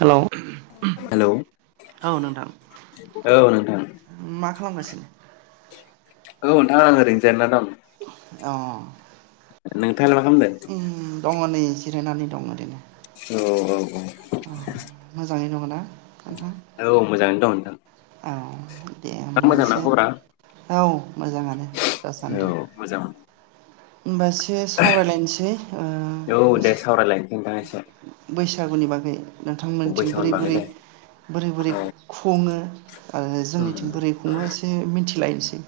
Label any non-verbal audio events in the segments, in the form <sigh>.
Hello औ hello नोंथां औ नोंथां मा खालामगासिनो औ नोंथां आं ओरैनो जिरायना दं अ नो उम दङ नै जिरायनानै दङ इदिनो औ औ औ औ मोजाङै दङना नोंथां औ मोजाङैनो दं नोंथां औ दे नोंथां होमब्ला मोजांना एसे खबरा औ मोजाङानो दासान्दि औ मोजां ओमबा एसे सावरायलायनोसै ओ औ बै दे सावरायलायनोसै नोंथां एसे बै बैसागुनि बागै नोंथांमोननिथिं बैसागुनि बोरै बागै बोरै दे बोरै बोरै औ खुङो ओ जोंनिथिं बोरै खुङो एसे मिनथि लायनोसै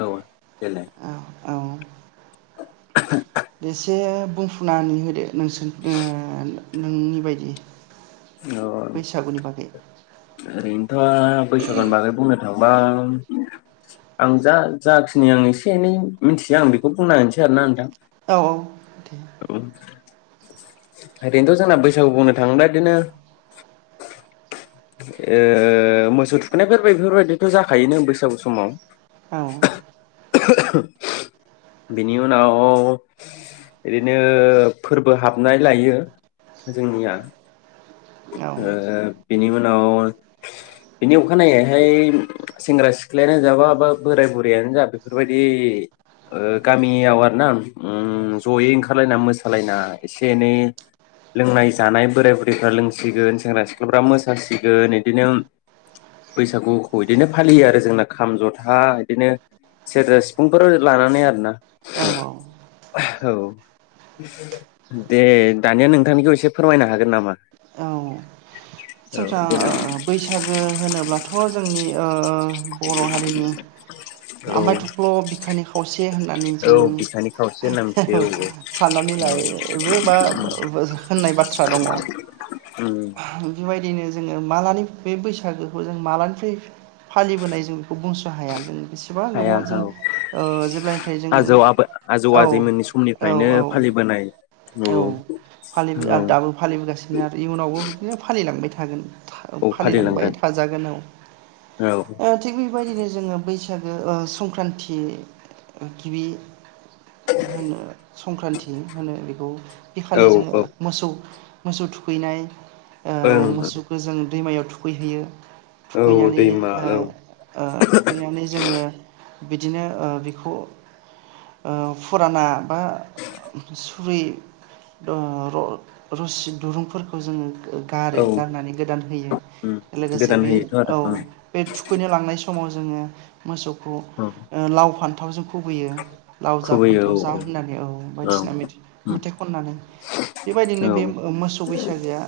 औ देलाय बेसे बुंफुनानै होदो नोंसोर ओ नोंनि बायदि अ बैसागुनि बागै ओरैनोथ' बैसागोनि बागै बुंनो थांबा आं जा जाखिनि आं एसे एनै मिथियो आं बेखौ बुंना होनोसै आरोना नोंथां औ औ दे औ ओरैनोथ' जोंना बैसागु बुंनो थाङोब्ला इदिनो ओ मोसौ थुखैनायफोर बेफोरबायदिथ' जाखायोनो बैसागु समाव औ <unintelligible> बिनि उनाव ओरैनो फोरबो हाबनाय लायो जोंनिया ओ औ बिनि उनाव बिनि अखानायैहाय सेंग्रा सिख्लायानो जा बा बा बोराइ बुरैयानो जा बेफोरबायदि ओ गामियाव आरो ना उम जयै ओंखारलायना मोसालायना एसे एनै लोंनाय जानाय बोराइ बुरैफ्रा लों सिगोन सेंग्रा सिख्लाफ्रा मोसासिगोन इदिनो बैसागुखौ इदिनो फालियो आरो जोंना खाम जथा इदिनो सेरजा सिफुंफोर लानानै आरोना औ <unintelligible> औ दे दानिया नोंथांनिखौ एसे फोरमायनो हागोन नामा <unintelligible> औ ओ देनाय बैसागो होनोब्लाथ' थ' जोंनि ओ बर' हारिनि औ आमाय थख्ल' बिखानि खावसे होननानै औ जों बिखानि खावसे होनना <unintelligible> औ मिथियो साननानै औ लायोबो बा होननाय बाथ्रा दङ। उम बेबायदिनो जोङो मालानि बे बैसागोखौ जों मालानिफ्राय फालिबोनाय जों बेखौ बुंस' हाया जोंङो बेसेबां हाया गोबाव जों औ ओ जेब्लानिफ्राय जों आजौ आबै आजौ औ आजैमोननि औ समनिफ्रायनो औ फालिबोनाय औ फालि औ आरो दाबो फालिबोगासिनो आरो इयुनावबो बिदिनो लांबाय थागोन औ फा-फालिलांबाय फालिलांगोन थाजागोन औ थिग बेबायदिनो जोङो बैसो बैसागो ओ संक्रान्ति गिबि होनो संक्रान्ति होनो बेखौ औ बेखालि जोङो औ मोसौ मोसौ थुखैनाय ओ ओं मोसौखौ जों दैमायाव थुखैहैयो औ थुखैनानै दैमा ओ औ ओ थुखैनानै जोङो बिदिनो ओ बेखौ ओ फुराना बा सुरै ओ रसि दुरुंफोरखौ जोङो गारो औ गारनानै गोदान होयो उम लोगोसे गोदान बे होयोथ' आरो औ ओं बे थुखैनो लांनाय समाव जों जोङो मोसौखौ औ लाव फान्थावजों खुबैयो लाव जा खुबैयो फान्थाव जा औ होननानै औ बायदिसिना उम मेथाइ खननानै औ बेबायदिनो बे मोसौ बैसागोआ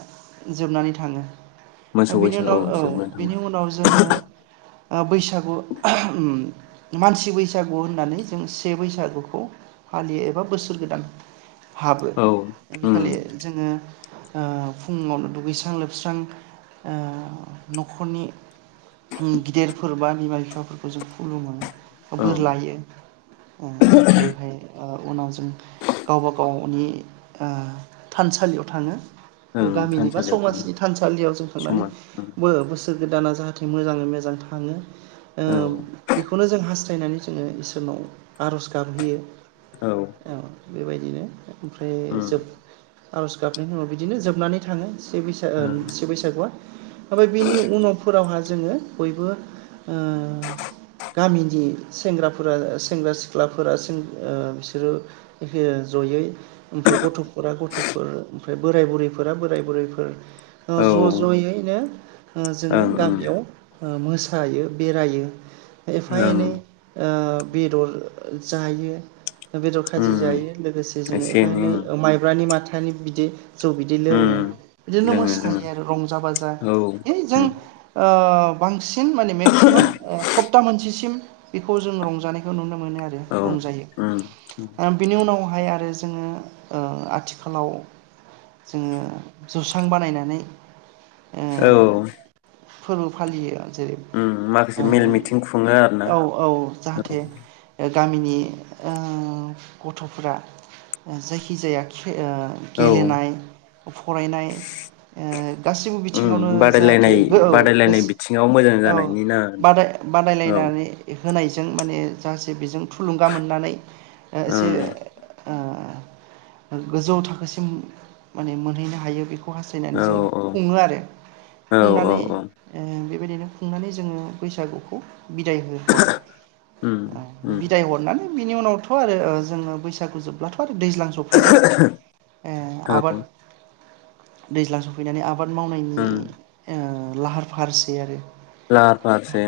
जोबनानै थाङो मोसौ बिनि बैसो उनाव औ जोबना थाङो बिनि उनाव जोङो बैसागु मानसि बैसागु होननानै जों से बैसागुखौ फालियो एबा बोसोर गोदान हाबो औ बे उम खालि जोङो औ फुङावनो दुगैस्रां लोबस्रां ओ न'खरनि ओम गिदिरफोर बा बिमा बिफाफोरखौ जों खुलुमो औ बोर लायो ओ ओमफ्रायहाय उनाव जों गावबा गावनि ओ थानसालियाव थाङो ओं गामिनि बा थानसालियाव थाङो समाजनि थानसालियाव जों थांनानै समान उम बो बोसोर गोदानाव जोङो मोजाङै मोजां थाङो ओ औ बेखौनो जों जों हास्थायनानै जोङो इसोरनाव आरज गाबहैयो औ बेबायदिनो ओमफ्राय उम जोब आर'ज गाबनायनि उनाव बिदिनो जोब नानै थाङो से बै ओ से बैसागुआ ओमफ्राय बेनि उनावफोरावहा जोङो बयबो ओ गामिनि सेंग्राफोरा सेंग्रा सिख्लाफोरा ओ बिसोरो जयै ओमफ्राय गथ'फोरा गथ'फोर ओमफ्राय बोराय-बुरै फोरा बोराय बुरैफोर ओ ज' ज'यैनो जोङो ओं ओं गामियाव मोसायो बेरायो एफा एनै ओं बेदर जायो बेदर खाजि उम जायो लोगोसे जोङो एसे एफा एनै ओं माइब्रानि माथा माइब्रा नि बिदि जौ बिदि उम लोङो बिदिनो लोङो लोङो मोसायो आरो रंजा बाजा औ ओइ जों उम ओ बांसिन माने मेक्सिमाम सप्ता मोनसेसिम बेखौ जों रंजानायखौ नुनो मोनो आरो औ रंजायो उम ओम बिनि उनावहाय आरो जोङो ओ आथिखालाव जोङो जुसां बानायनानै ओ औ फोरबो फालियो जेरै उम माखासे मेल मिथिं खुङो आरोना औ औ औ जाहाथे गामिनि ओ गथ'फोरा जायखि जाया ओ औ गेलेनाय फरायनाय ओ गासैबो उम बिथिङावनो जाहाथे बादायलायनाय गो औ फेस बादायलायनाय बिथिङाव मोजां औ जानायनि ना नोंथां बादाय बादायलायनानै होनायजों माने जाहाथे बेजों थुलुंगा मोननानै ओ औ एसे ओं ओ गोजौ थाखोसिम माने मोनहैनो हायो बेखौ हास्थायनानै औ जोङो खुङो आरो औ औ खुंनानै औ ओं बे बेबायदिनो खुंनानै जोङो बैसागुखौ बिदाय हो हरो उम उम बिदाय हरनानै बिनि उनावथ' आरो जोङो बैसागु जोबब्लाथ' दैज्लां सफैबाय ओ औ आबाद दैज्लां सौफैनानै आबाद आबाद उम मावनायनि लाहार फाहारसै आरो लाहार फाहार सो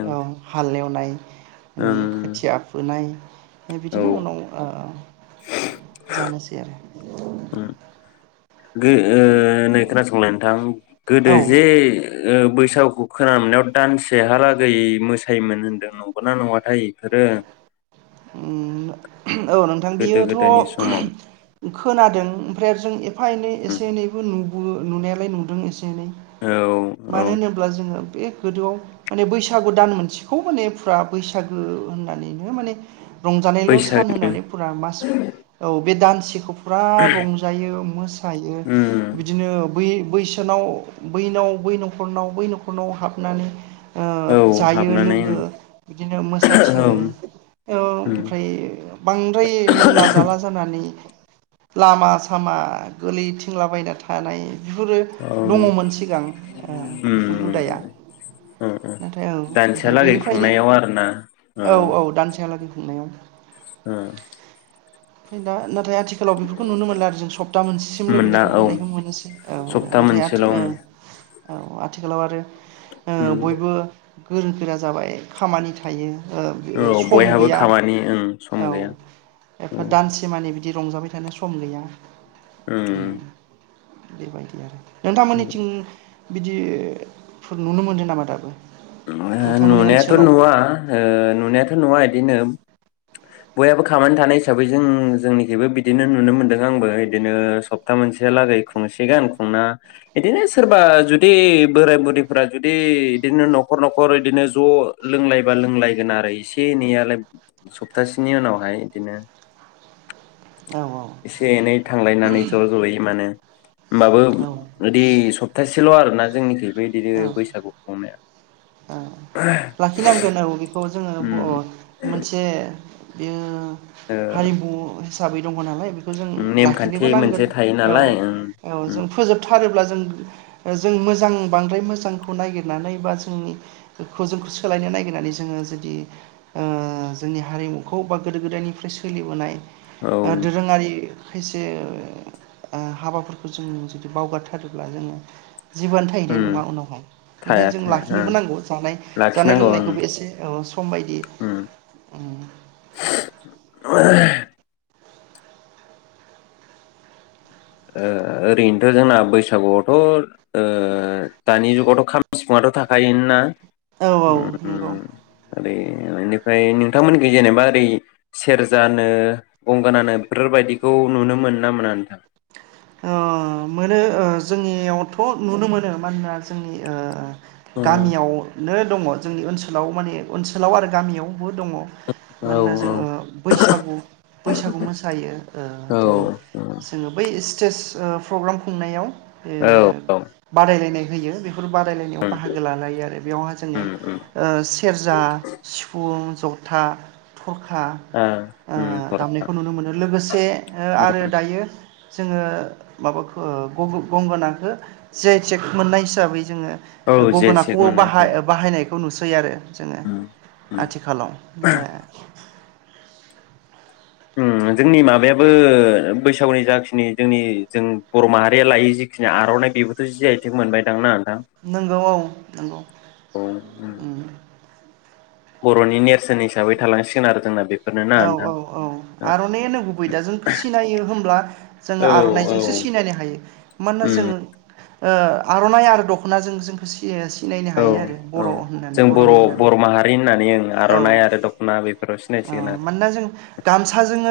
नाय माने खोथिया फुनाय औ बिदिनो उनाव जानोसै आरो उम ओ नै खोनासंलाय नोंथां गोदो औ जे बैसाग खोनानो मोननायाव दानसेहालागै मोसायोमोन होनदों नंगौनाा नङाथाय इफोरो उम औ नोंथां गोदो बियोथ' गोदायनि समाव खोनादों ओमफ्राय आरो जों एफा एनै उम एसे एनैबो नु नुनायालाय नुदों एसे एनै औ औ मानो होनोब्ला जोङो बे गोदोआव माने बैसागु दान मोनसेखौ माने फुरा बैसागो होननानैनो माने रंजानायल' सान बैसागनि होननानै फुरा मास औ बे दान खौ फुरा रंजायो मोसायो उम बिदिनो बै बैसोनाव बैनाव बै न'खरनाव बै न'खरनाव हाबनानै ओ औ जायो हाबनानै उम लोङो बिदिनो मोसाथिङो औ उम औ ओमफ्राय बांद्राय लोंला जाला जानानै लामा सामा गोलैथिंलाबायना थानाय बेफोरो औ दङमोन सिगां बेफोर उम हुदाया ओ ओ नाथाय औ ओमफ्राय दानसेहालागै बेनिफ्रायनो खुंनायाव आरोना औ औ दानसे हालागै खुंनायाव <unintelligible> <unintelligible> नाथाय आथिखालाव बेफोरखौ नुनो मोनला आरो जों सप्ता मोनसेसिमल' मोनना बिदिखौ औ खुंनायखौ मोनोसै औ सप्ता नाथाय आथि मोनसेल' ओ उम ओ आथिखालाव आरो ओ उम बयबो गोरों गोरा जाबाय खामानि थायो औ <unintelligible> बयहाबो खामानि ओं औ सम गैया एफा ओं दानसे मानि बिदि रंजाबाय थानाय सम गैया उम बेबायदि आरो नोंथांमोननिथिं बिदिफोर नुनो मोनदों नामा दाबो नोंथांमोननि नुनायाथ' ओनसोलाव नुवा ओ नुनायाथ' नुवा बिदिनो बयहाबो खामानानै थानाय हिसाबै जों जोंनिखबो बिदिनो नुनो मोनदों आंबो बिदिनो सप्ता मोनसेहालागै खुंसे गान खुंना बिदिनो सोरबा जुदि बोराय बुरिफोरा जुदि बिदिनो नखर न'खर न'खर इदिनो ज' लोंलायबा लोंलायगोन आरो इसे एनैयालाय सप्तासेनि उनावहाय इदिनो औ औ एसे एनै थांलायनानै ज' ज'यै मानो होमबाबो औ इदि सप्तासेल' आरोना जोंनिखैबो बिदिनो औ बैसागु खुंनाया औ लाखिनांगोन औ बेखौ जोङो उम बर मोनसे बेयो ओ हारिमु साबै दं नालाय खौ जों लाखिनोबो नेमखान्थि नांगोन मोनसे थायो औ नालाय ओं औ उम जों फोजोबथारोब्ला जों जों मोजां बांद्राय मोजांखौ नागिरनानै बा जोंनि खौ जों सोलायनो नागिरनानै जोङो जुदि ओ जोंनि हारिमुखौ बा गोदो गोदायनिफ्राय सोलिबोनाय औ ओ दोरोङारि खायसे हाबाफोरखौ जों जुदि बावगारथारोब्ला जोङो जिबआनो थाहैनाय उम नङा उनावहाय थाया ओनिखायनो जों थाया ओं लाखिनोबो नांगौ जानाय जानाय लाखिनांगौ ओं लोंनायखौबो एसे सम बायदि उम ओ ओ ओरैनोथ' जोंना बैसागुआवथ' ओ दानि जुगावथ' खाम सिफुङाथ' थाखायोन ना औ औ नंगौ माने बेनिफ्राय नोंथांमोनख जेनेबा ओरै सेरजानो गंगोनानो बेफोरबायाददिखौ नुनो मोनो ना मोना नोंथां? मोनो जोंनियावथ' नुनो मोनो मानोना जोंनि ओ उम गामियाव नो दङ जोंनि ओनसोलाव माने ओनसोलाव आरो गामियाव बो दङ औ मानोना जोङो बैसागु बैसागु मोसायो ओ औ जेरै बे स्टेज ओ प्रग्राम खुंनायाव औ ए औ उम बादायलायनाय होयो बेखौ बेफोर बादायलायनायाव उम बाहागो लालायो आरो बेयावहा ओ जोङो उम उम सेरजा सिफुं जथा थरखा ओ उम थर दामनायखौ नुनो मोनो लोगोसे आरो दायो। जोङो माबाखौ गंगोनांखौ जियाय‌ टेक मोननाय हिसाबै जोङो औ जे सेक गंगोनाखौबो मोननाय बाहाय जाबाय बाहायनायखौ नुसै सै आरो जोङो उम उम आथिखालाव दा ओम जोंनि माबायाबो बैसागुनि जाखिनि जोंनि जों बर' माहारिया लायै जिखिनि आर'नाइ बेबोथ' जि आय थेक मोनबायदांना नोंगौ औ नंगौ औ उम बर'नि नेरसोन हिसाबै थालांसिगोन आरो जोंना बेखौ औ औ औ आर'ननाइनो गुबै दा जोंखौ सिनायो होमब्ला जोङो औ औ आर'नाइजोंसो सिनायनो हायो मानोना उम जोंङो ओ आर'ननाइ आरो दख'नाजों जोंखौ सि औ औ जों बर' बर'नि होननानै बर' माहारि होननानै ओ आर'ननाइ आरो दख'ना बेफोराव सिनाय ओ मानोना जों गामसाजोङो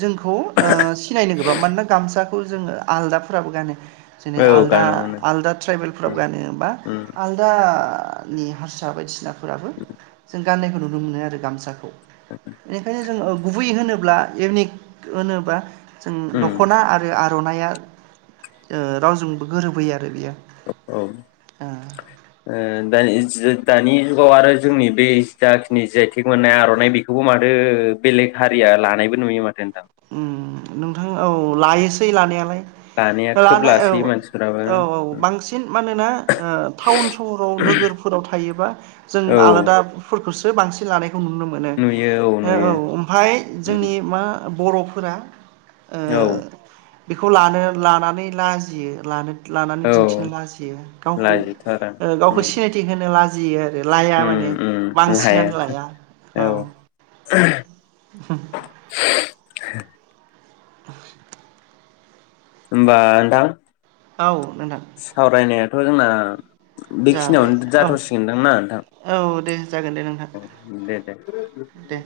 जोंखौ सिनायनो गोबाब मानोना गामसा खौ जोङो आलादाफोराबो गानो जेरै आरो औ आलदा गानो मोनो आलदा उम ट्राइबेलफ्राबो गानोबा उम आलदा नि हारसा बायदिसिना फोराबो जों गान्नायखौ नुनो मोनो आरो गामसाखौ <inaudible> बेनिखायनो जोङो गुबै होनोब्ला इउनिक होनोब्ला जों उम दख'ना आरो आर आर'ननाया रावजोंबो गोरोबै आरो बियो औ ओ ओ दा दानि दानि जुगाव आरो जोंनि बे जाखिनि जि आइ टेक मोननाय आर'ननाइ बेखौबो माथो बेलेग हारिया लानायबो नुयो माथो नोंथां उम नोंथां औ लायोसै लानायालाय लानाया खोब लानाय औ लासोयो मानसिफ्राबो औ औ बांसिन मानोना टाउन सहराव नोगोरफोराव थायोबा जों औ आलादा बेखौसो बांसिन लानाय बेखौ नुनो मोनो नुयो ओ औ नुयो ओमफ्राय जोंनि मा बर'फोरा ओ औ बेखौ लानो लानानै लाजियो लानो लानानै औ दिन्थिनो लाजियो गावखौ लाजिथारा ओ गावखौ उम सिनायथि होनो लाजि <unintelligible> लाया माने उम उम हाया बांसिनानो लाया औ <unintelligible> <inaudible> होमबा नोंथां औ नोंथां <unintelligible> जाबाय बेखिनियावनो औ जाथ सिगोनदांना नोंथां औ दे जागोन दे नोंथां दे दे दे